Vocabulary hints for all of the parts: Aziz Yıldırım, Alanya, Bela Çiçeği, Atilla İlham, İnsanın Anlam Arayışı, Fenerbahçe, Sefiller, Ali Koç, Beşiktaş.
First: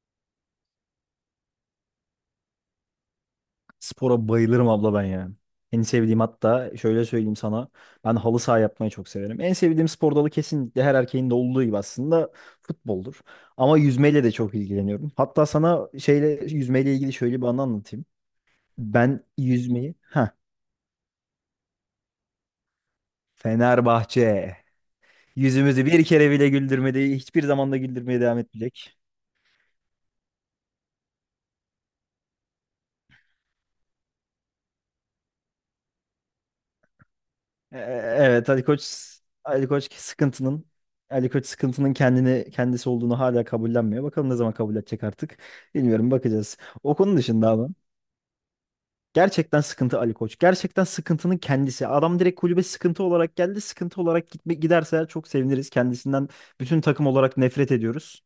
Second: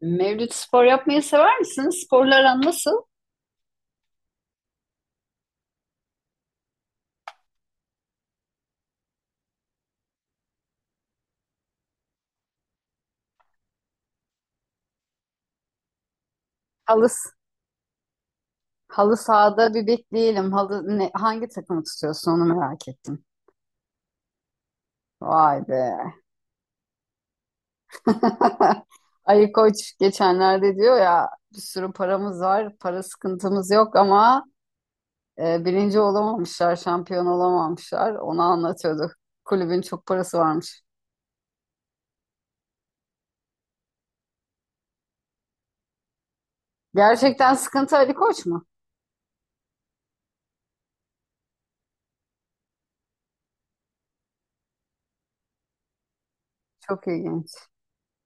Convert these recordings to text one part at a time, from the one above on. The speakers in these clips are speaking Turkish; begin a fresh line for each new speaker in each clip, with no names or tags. Mevlüt spor yapmayı sever misin? Sporlar aran nasıl?
Spora bayılırım abla ben ya. En sevdiğim hatta şöyle söyleyeyim sana. Ben halı saha yapmayı çok severim. En sevdiğim spor dalı kesinlikle her erkeğin de olduğu gibi aslında futboldur. Ama yüzmeyle de çok ilgileniyorum. Hatta sana şeyle yüzmeyle
Halı,
ilgili şöyle bir anı anlatayım.
halı
Ben
sahada bir
yüzmeyi ha
bekleyelim. Hangi takımı tutuyorsun onu merak ettim.
Fenerbahçe
Vay
yüzümüzü bir
be.
kere bile güldürmedi. Hiçbir zaman da güldürmeye devam etmeyecek.
Ali Koç geçenlerde diyor ya bir sürü paramız var, para sıkıntımız yok ama birinci olamamışlar, şampiyon
E- e,
olamamışlar. Onu
Evet.
anlatıyordu.
Ali
Kulübün
Koç
çok parası
sıkıntının
varmış.
Ali Koç sıkıntının kendini kendisi olduğunu hala kabullenmiyor. Bakalım ne zaman kabul edecek artık. Bilmiyorum, bakacağız. O konu dışında
Gerçekten
ama
sıkıntı Ali Koç mu?
gerçekten sıkıntı Ali Koç. Gerçekten sıkıntının kendisi. Adam direkt kulübe sıkıntı olarak geldi. Sıkıntı olarak gitme, giderse çok seviniriz. Kendisinden bütün
Çok
takım olarak
ilginç.
nefret ediyoruz.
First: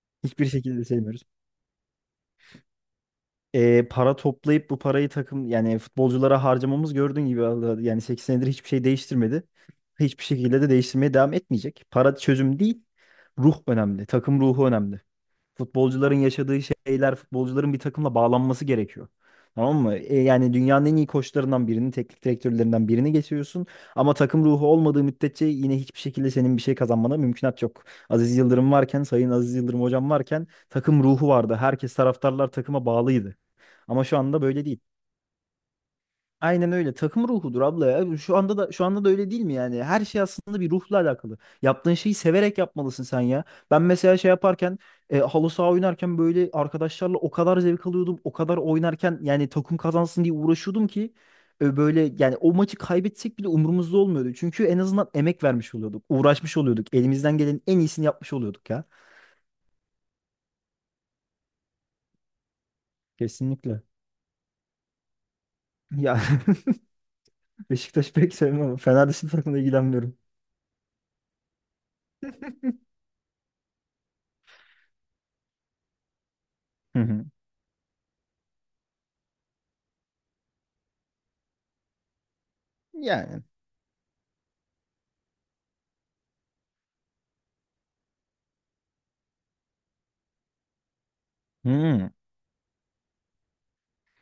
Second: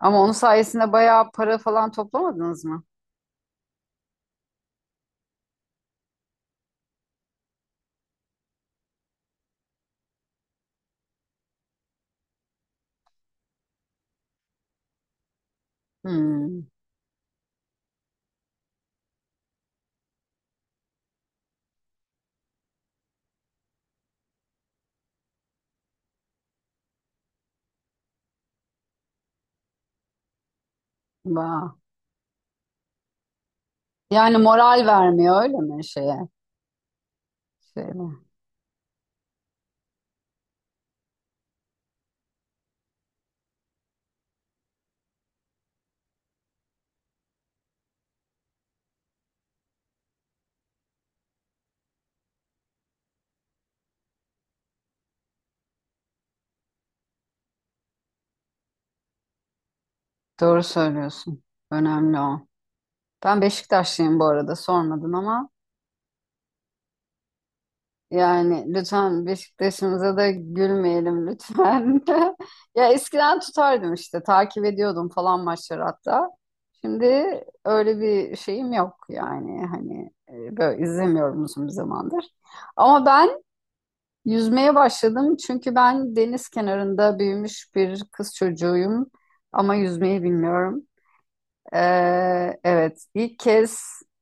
Ama onun
Hiçbir şekilde
sayesinde
sevmiyoruz.
bayağı para falan toplamadınız mı?
Para toplayıp bu parayı takım yani futbolculara harcamamız gördüğün gibi vallahi yani 8 senedir hiçbir şey değiştirmedi. Hiçbir şekilde de değiştirmeye devam etmeyecek. Para çözüm değil. Ruh önemli. Takım ruhu önemli. Futbolcuların yaşadığı
Hmm.
şeyler, futbolcuların bir takımla bağlanması gerekiyor. Tamam mı? Yani dünyanın en iyi koçlarından birini, teknik direktörlerinden birini getiriyorsun. Ama takım ruhu olmadığı müddetçe yine hiçbir şekilde senin bir şey kazanmana mümkünat yok. Aziz Yıldırım varken, Sayın Aziz Yıldırım hocam varken takım ruhu vardı.
Vay.
Herkes, taraftarlar takıma bağlıydı. Ama şu
Yani
anda böyle değil.
moral vermiyor öyle mi şeye?
Aynen öyle. Takım ruhudur abla
Şeye
ya.
mi?
Şu anda da şu anda da öyle değil mi yani? Her şey aslında bir ruhla alakalı. Yaptığın şeyi severek yapmalısın sen ya. Ben mesela şey yaparken halı saha oynarken böyle arkadaşlarla o kadar zevk alıyordum. O kadar oynarken yani takım kazansın diye uğraşıyordum ki böyle yani o maçı kaybetsek bile umurumuzda olmuyordu. Çünkü en azından emek vermiş oluyorduk. Uğraşmış oluyorduk. Elimizden gelenin en iyisini yapmış oluyorduk ya.
Doğru söylüyorsun. Önemli o. Ben
Kesinlikle.
Beşiktaşlıyım bu arada sormadın ama
Ya Beşiktaş pek sevmem
yani
ama Fener
lütfen
dışında takımla
Beşiktaş'ımıza
ilgilenmiyorum.
da gülmeyelim lütfen. Ya eskiden tutardım işte takip ediyordum falan maçları hatta.
Hı
Şimdi
hı.
öyle bir şeyim yok yani hani böyle izlemiyorum uzun bir zamandır. Ama ben
Yani.
yüzmeye başladım çünkü ben deniz kenarında büyümüş bir kız çocuğuyum ama yüzmeyi bilmiyorum. Ee,
Hmm.
evet, ilk kez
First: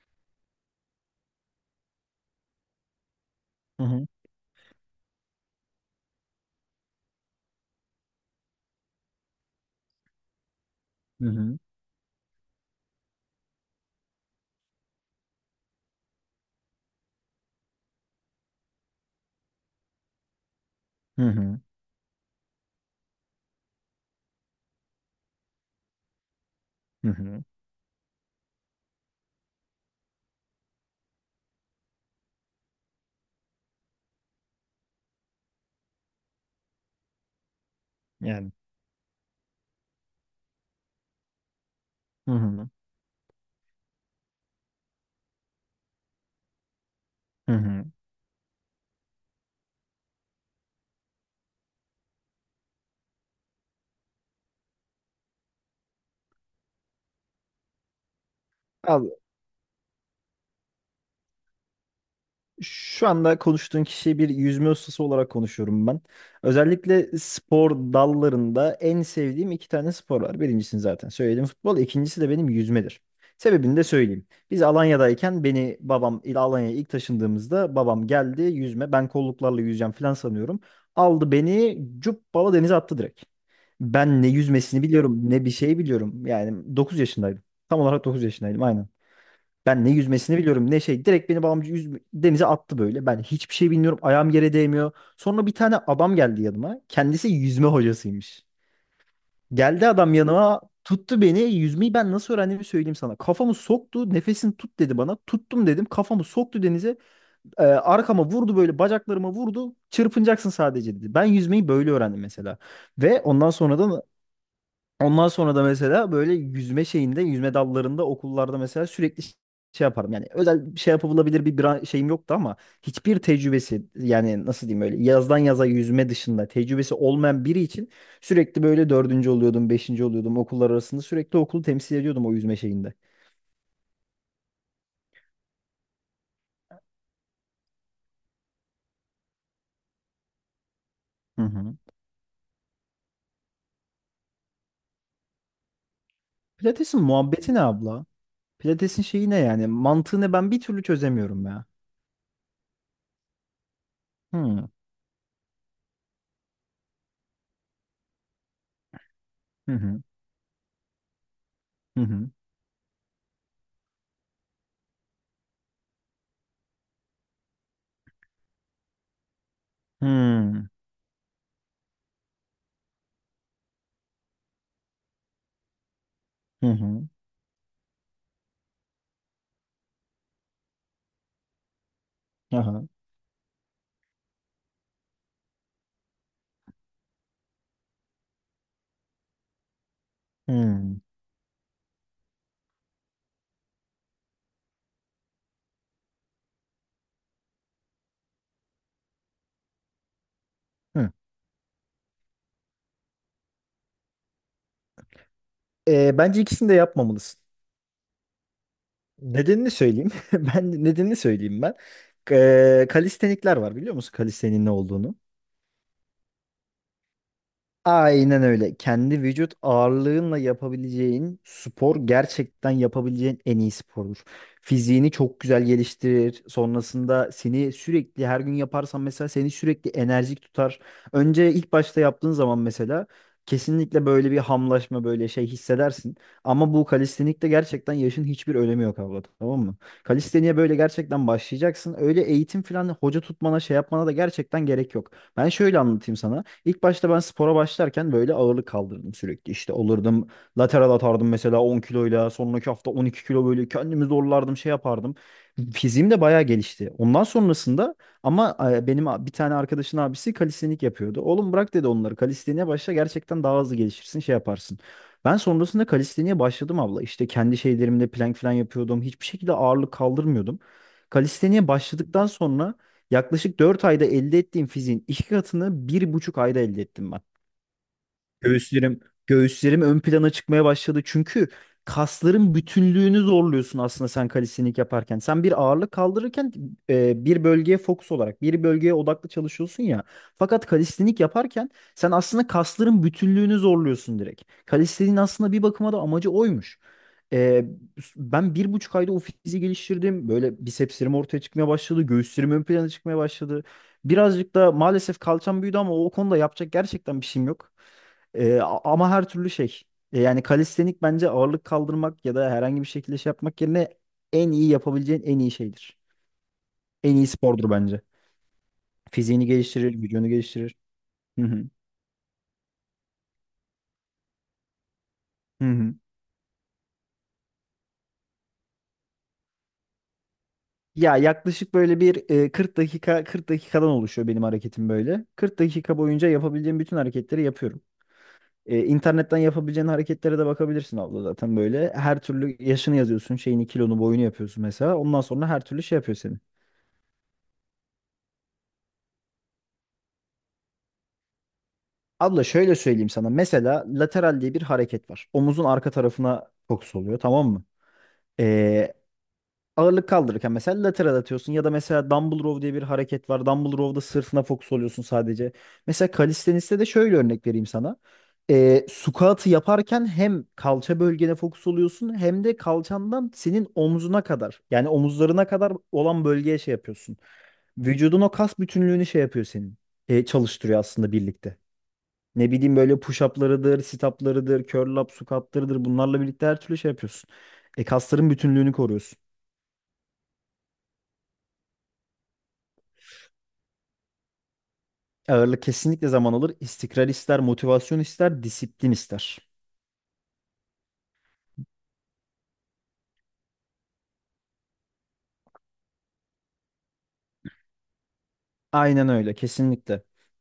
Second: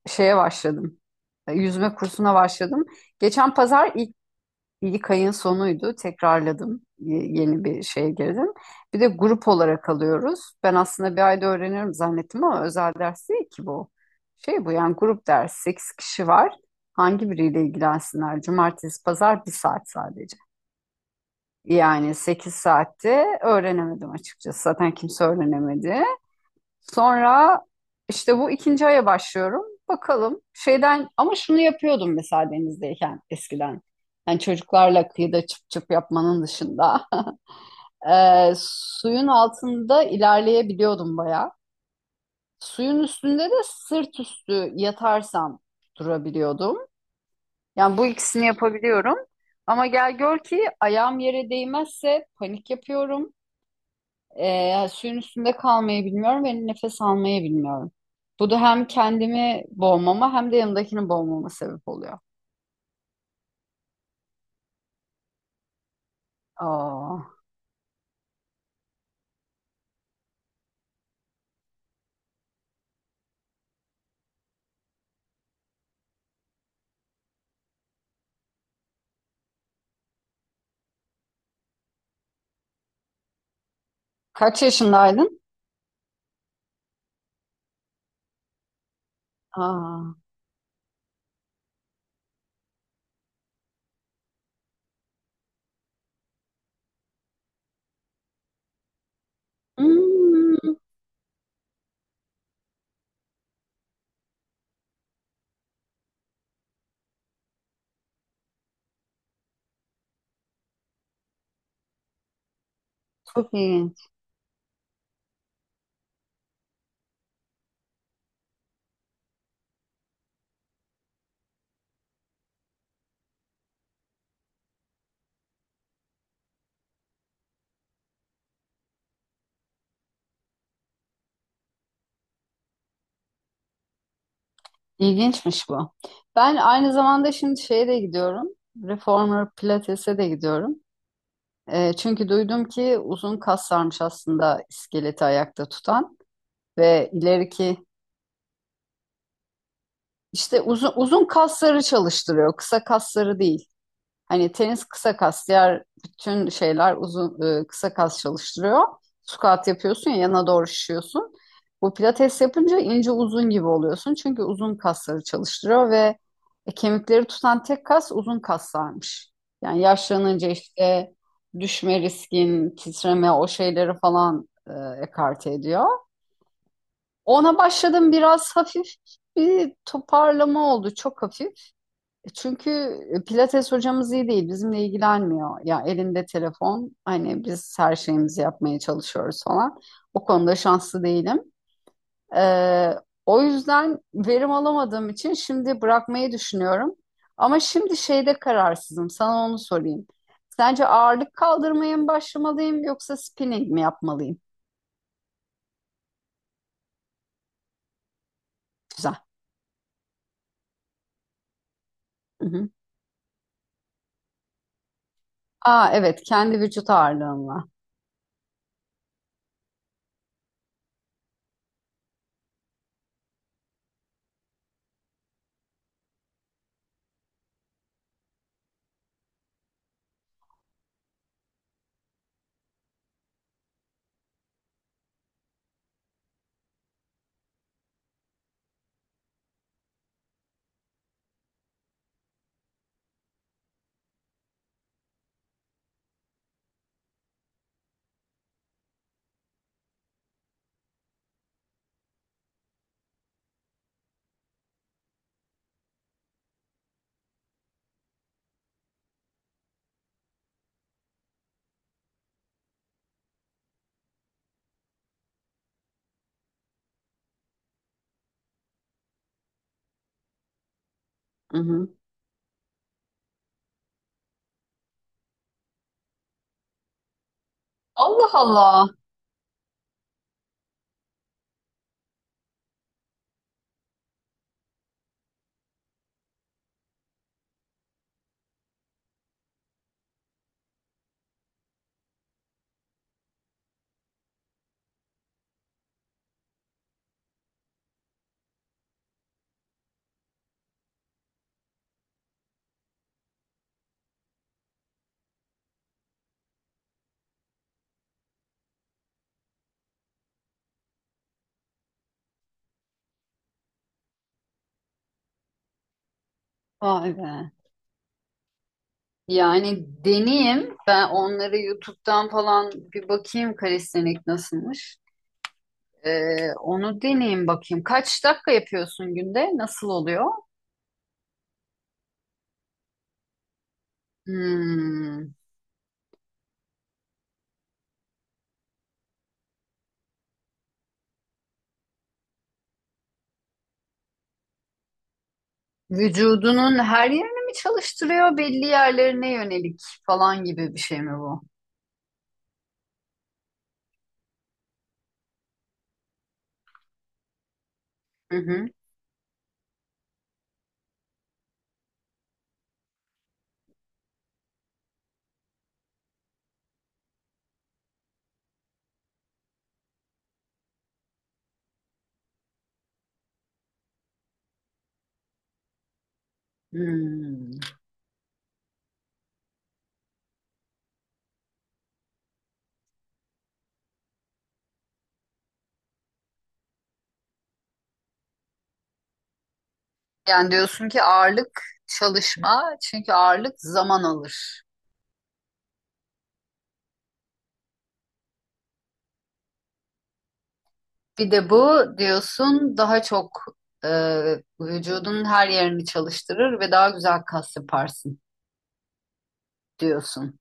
şeye başladım, yüzme kursuna başladım. Geçen
Hı
pazar
hı
ilk, ilk ayın sonuydu, tekrarladım, yeni bir şeye girdim. Bir de grup olarak alıyoruz. Ben aslında bir
hı
ayda
hı
öğrenirim zannettim ama özel ders değil ki bu. Şey bu yani grup ders, 8 kişi var. Hangi biriyle ilgilensinler? Cumartesi, pazar bir saat sadece.
hı hı
Yani 8 saatte öğrenemedim açıkçası. Zaten kimse öğrenemedi.
hı hı.
Sonra işte bu ikinci aya başlıyorum. Bakalım şeyden ama şunu yapıyordum mesela denizdeyken eskiden. Yani çocuklarla kıyıda çıp çıp yapmanın dışında.
Yani.
Suyun altında ilerleyebiliyordum bayağı.
Hı hı
Suyun üstünde de sırt üstü yatarsam durabiliyordum.
hı hı.
Yani bu ikisini yapabiliyorum. Ama gel gör ki ayağım yere değmezse panik yapıyorum. Yani suyun üstünde kalmayı bilmiyorum ve nefes almayı bilmiyorum. Bu da hem
Al
kendimi boğmama hem de yanındakini boğmama sebep oluyor.
Şu anda konuştuğun kişiyi bir yüzme ustası olarak konuşuyorum ben. Özellikle
Aa,
spor dallarında en sevdiğim iki tane spor var. Birincisini zaten söyledim, futbol. İkincisi de benim yüzmedir. Sebebini de söyleyeyim. Biz Alanya'dayken beni babam Alanya'ya ilk taşındığımızda babam geldi yüzme. Ben kolluklarla yüzeceğim falan sanıyorum. Aldı beni cuppala denize attı direkt. Ben ne
kaç
yüzmesini biliyorum
yaşındaydın?
ne bir şey biliyorum. Yani 9 yaşındaydım. Tam olarak 9 yaşındaydım aynen. Ben ne
Aa,
yüzmesini biliyorum ne şey. Direkt beni babamcı denize attı böyle. Ben hiçbir şey bilmiyorum. Ayağım yere değmiyor. Sonra bir tane adam geldi yanıma. Kendisi yüzme hocasıymış. Geldi adam yanıma,
hmm,
tuttu beni. Yüzmeyi ben nasıl öğrendiğimi söyleyeyim sana. Kafamı soktu. Nefesini tut dedi bana. Tuttum dedim. Kafamı soktu denize. Arkama vurdu, böyle bacaklarıma vurdu. Çırpınacaksın sadece dedi. Ben yüzmeyi böyle öğrendim mesela. Ve ondan
çok
sonra
ilginç.
da Ondan sonra da mesela böyle yüzme şeyinde, yüzme dallarında okullarda mesela sürekli şey yaparım. Yani özel bir şey yapabilir bir şeyim yoktu ama hiçbir tecrübesi, yani nasıl diyeyim, öyle yazdan yaza yüzme dışında tecrübesi olmayan biri için sürekli böyle dördüncü oluyordum, beşinci oluyordum, okullar arasında sürekli okulu temsil ediyordum o yüzme şeyinde.
İlginçmiş bu. Ben aynı zamanda şimdi şeye de gidiyorum. Reformer Pilates'e de gidiyorum.
Hı hı.
Çünkü duydum ki uzun kaslarmış aslında iskeleti ayakta tutan
Pilates'in
ve
muhabbeti ne
ileriki
abla? Pilates'in şeyi ne yani? Mantığını ben
işte
bir türlü
uzun
çözemiyorum ya.
kasları çalıştırıyor, kısa kasları değil.
Hı
Hani
hı
tenis kısa kas, diğer bütün şeyler uzun kısa kas çalıştırıyor. Squat
hı
yapıyorsun ya yana doğru şişiyorsun. Bu
hı hı
pilates yapınca ince uzun gibi oluyorsun. Çünkü uzun kasları çalıştırıyor ve kemikleri tutan tek kas uzun kaslarmış. Yani yaşlanınca
hı
işte düşme riskin, titreme o şeyleri falan, ekarte ediyor.
hı hı hı.
Ona başladım biraz hafif bir toparlama oldu çok hafif. Çünkü
Aha.
Pilates hocamız iyi değil, bizimle ilgilenmiyor. Ya elinde telefon, hani biz her şeyimizi yapmaya çalışıyoruz falan. O konuda
Hı.
şanslı değilim. Ee, o yüzden verim alamadığım için şimdi bırakmayı düşünüyorum. Ama şimdi şeyde kararsızım, sana onu sorayım. Sence
Hı.
ağırlık kaldırmaya mı başlamalıyım yoksa spinning mi yapmalıyım?
Bence ikisini de yapmamalısın.
Güzel.
Nedenini söyleyeyim. Ben nedenini söyleyeyim ben.
Hı hı.
Kalistenikler var, biliyor musun kalistenin ne olduğunu?
Aa evet, kendi vücut ağırlığımla.
Aynen öyle. Kendi vücut ağırlığınla yapabileceğin spor gerçekten yapabileceğin en iyi spordur. Fiziğini çok güzel geliştirir. Sonrasında seni sürekli, her gün yaparsan mesela seni sürekli enerjik tutar. Önce ilk başta yaptığın zaman mesela kesinlikle böyle bir hamlaşma, böyle şey hissedersin. Ama bu kalistenikte gerçekten yaşın hiçbir önemi yok abla, tamam mı? Kalisteniye böyle gerçekten başlayacaksın. Öyle eğitim falan, hoca tutmana şey yapmana da gerçekten gerek yok. Ben şöyle anlatayım sana. İlk başta ben spora başlarken böyle ağırlık kaldırdım sürekli. İşte olurdum, lateral atardım mesela 10 kiloyla. Sonraki hafta 12 kilo, böyle kendimi zorlardım şey yapardım. Fiziğim de bayağı gelişti. Ondan sonrasında ama benim bir tane arkadaşın abisi kalistenik yapıyordu. Oğlum, bırak dedi onları, kalisteniğe başla, gerçekten daha hızlı gelişirsin şey yaparsın. Ben sonrasında kalisteniğe başladım abla. İşte kendi şeylerimle plank falan yapıyordum. Hiçbir şekilde ağırlık kaldırmıyordum.
Hı
Kalisteniğe
hı.
başladıktan sonra yaklaşık 4 ayda elde ettiğim fiziğin iki katını 1,5 ayda elde ettim ben.
Allah Allah.
Göğüslerim, göğüslerim ön plana çıkmaya başladı. Çünkü kasların bütünlüğünü zorluyorsun aslında sen kalistenilik yaparken. Sen bir ağırlık kaldırırken bir bölgeye fokus olarak, bir bölgeye odaklı çalışıyorsun ya. Fakat kalistenik yaparken sen aslında kasların bütünlüğünü zorluyorsun direkt. Kalisteniğin aslında bir bakıma da amacı oymuş. E, Ben 1,5 ayda o fiziği geliştirdim. Böyle bisepslerim ortaya çıkmaya başladı. Göğüslerim ön plana çıkmaya başladı. Birazcık da maalesef kalçam büyüdü ama o konuda yapacak gerçekten bir şeyim yok. Ama her türlü şey. Yani kalistenik bence ağırlık kaldırmak ya da herhangi bir şekilde şey yapmak yerine en iyi yapabileceğin en iyi şeydir.
Vay
En iyi
be.
spordur bence. Fiziğini
Yani
geliştirir, vücudunu geliştirir.
deneyeyim. Ben
Hı
onları
hı.
YouTube'dan falan bir bakayım kalistenik nasılmış.
Hı hı.
Onu deneyeyim bakayım. Kaç dakika yapıyorsun günde? Nasıl oluyor?
Ya yaklaşık böyle bir 40 dakika, 40 dakikadan oluşuyor benim hareketim böyle.
Hmm.
40 dakika boyunca yapabileceğim bütün hareketleri yapıyorum. İnternetten yapabileceğin hareketlere de bakabilirsin abla zaten böyle. Her türlü yaşını yazıyorsun, şeyini, kilonu, boyunu yapıyorsun mesela. Ondan sonra her türlü şey yapıyorsun.
Vücudunun her yerini mi çalıştırıyor? Belli yerlerine yönelik falan gibi bir şey mi bu?
Abla şöyle söyleyeyim sana. Mesela lateral diye bir hareket var. Omuzun arka tarafına fokus oluyor, tamam mı?
Hı hı.
Ee, Ağırlık kaldırırken mesela lateral atıyorsun ya da mesela dumbbell row diye bir hareket var. Dumbbell row'da sırtına fokus oluyorsun sadece. Mesela kalisteniste de şöyle örnek vereyim sana. Squat'ı yaparken hem kalça bölgene fokus oluyorsun hem de kalçandan senin omzuna kadar, yani omuzlarına kadar olan bölgeye şey yapıyorsun.
Hmm.
Vücudun o kas bütünlüğünü şey yapıyor senin. Çalıştırıyor aslında birlikte. Ne bileyim böyle push-up'larıdır, sit-up'larıdır, curl up, squat'larıdır. Bunlarla birlikte her türlü şey yapıyorsun. Kasların bütünlüğünü koruyorsun.
Yani diyorsun ki ağırlık çalışma çünkü ağırlık zaman alır.
Ağırlık kesinlikle zaman alır. İstikrar ister, motivasyon ister, disiplin ister.
Bir de bu diyorsun daha çok e, vücudun her yerini çalıştırır ve daha güzel kas yaparsın
Aynen öyle, kesinlikle.
diyorsun.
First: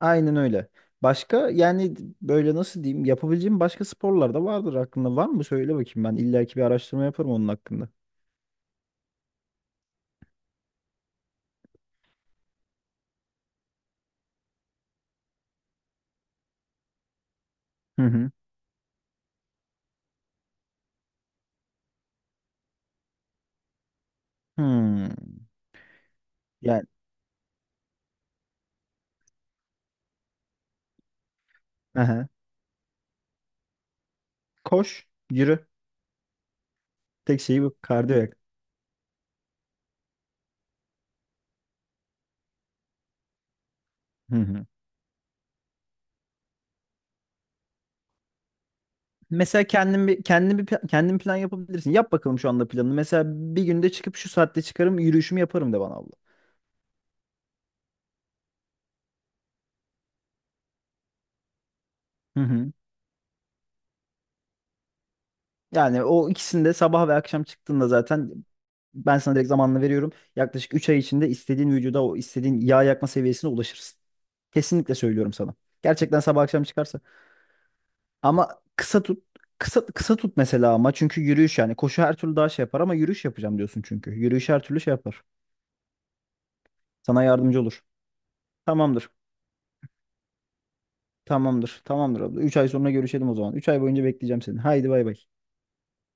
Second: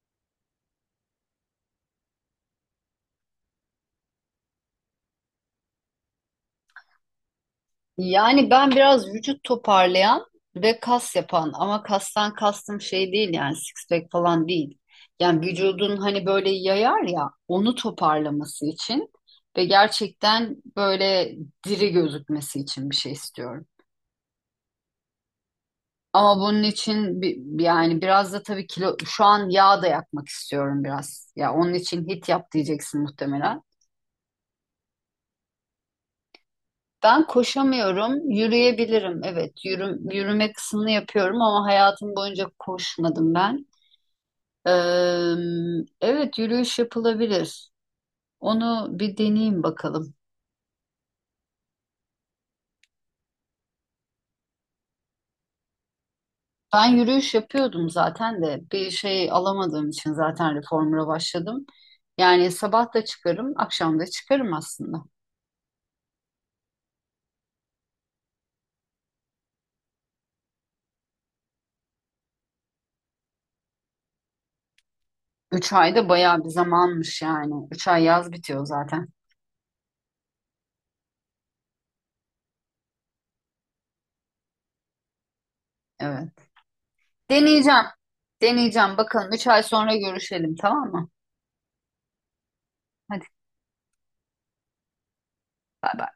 Aynen öyle. Başka, yani böyle nasıl diyeyim, yapabileceğim başka sporlar da vardır aklında. Var mı? Söyle bakayım ben. İlla ki bir araştırma yaparım onun hakkında.
Yani ben biraz vücut toparlayan ve kas yapan ama kastan kastım şey değil yani six pack falan değil. Yani vücudun hani böyle yayar ya onu
Hı hı.
toparlaması için ve gerçekten böyle diri gözükmesi için bir şey istiyorum.
Hmm.
Ama bunun
Yani.
için yani biraz da tabii kilo şu an yağ da yakmak istiyorum biraz. Ya onun için
Aha.
hit yap diyeceksin muhtemelen.
Koş, yürü.
Ben
Tek şeyi bu. Kardiyo
koşamıyorum,
yak.
yürüyebilirim. Evet, yürü, yürüme kısmını yapıyorum ama hayatım boyunca koşmadım ben.
Hı hı.
Eee, evet, yürüyüş yapılabilir. Onu bir deneyeyim
Mesela kendin
bakalım.
bir kendin bir kendin plan yapabilirsin. Yap bakalım şu anda planını. Mesela bir günde çıkıp şu saatte çıkarım, yürüyüşümü yaparım de bana abla.
Ben yürüyüş yapıyordum zaten de bir şey alamadığım için zaten reformer'a başladım.
Hı
Yani
hı.
sabah da çıkarım, akşam da çıkarım aslında.
Yani o ikisinde, sabah ve akşam çıktığında zaten ben sana direkt zamanını veriyorum. Yaklaşık 3 ay içinde istediğin vücuda, o istediğin yağ yakma seviyesine ulaşırsın. Kesinlikle söylüyorum sana.
3 ayda
Gerçekten
bayağı
sabah
bir
akşam çıkarsa.
zamanmış yani. 3 ay yaz
Ama
bitiyor
kısa
zaten.
tut. Kısa, kısa tut mesela, ama çünkü yürüyüş, yani koşu her türlü daha şey yapar ama yürüyüş yapacağım diyorsun çünkü. Yürüyüş her türlü şey yapar.
Evet.
Sana yardımcı olur.
Deneyeceğim. Deneyeceğim.
Tamamdır.
Bakalım 3 ay sonra görüşelim tamam mı?
Tamamdır. Tamamdır abla. 3 ay sonra
Hadi
görüşelim o zaman. 3 ay boyunca bekleyeceğim seni. Haydi bay bay.
bay bay.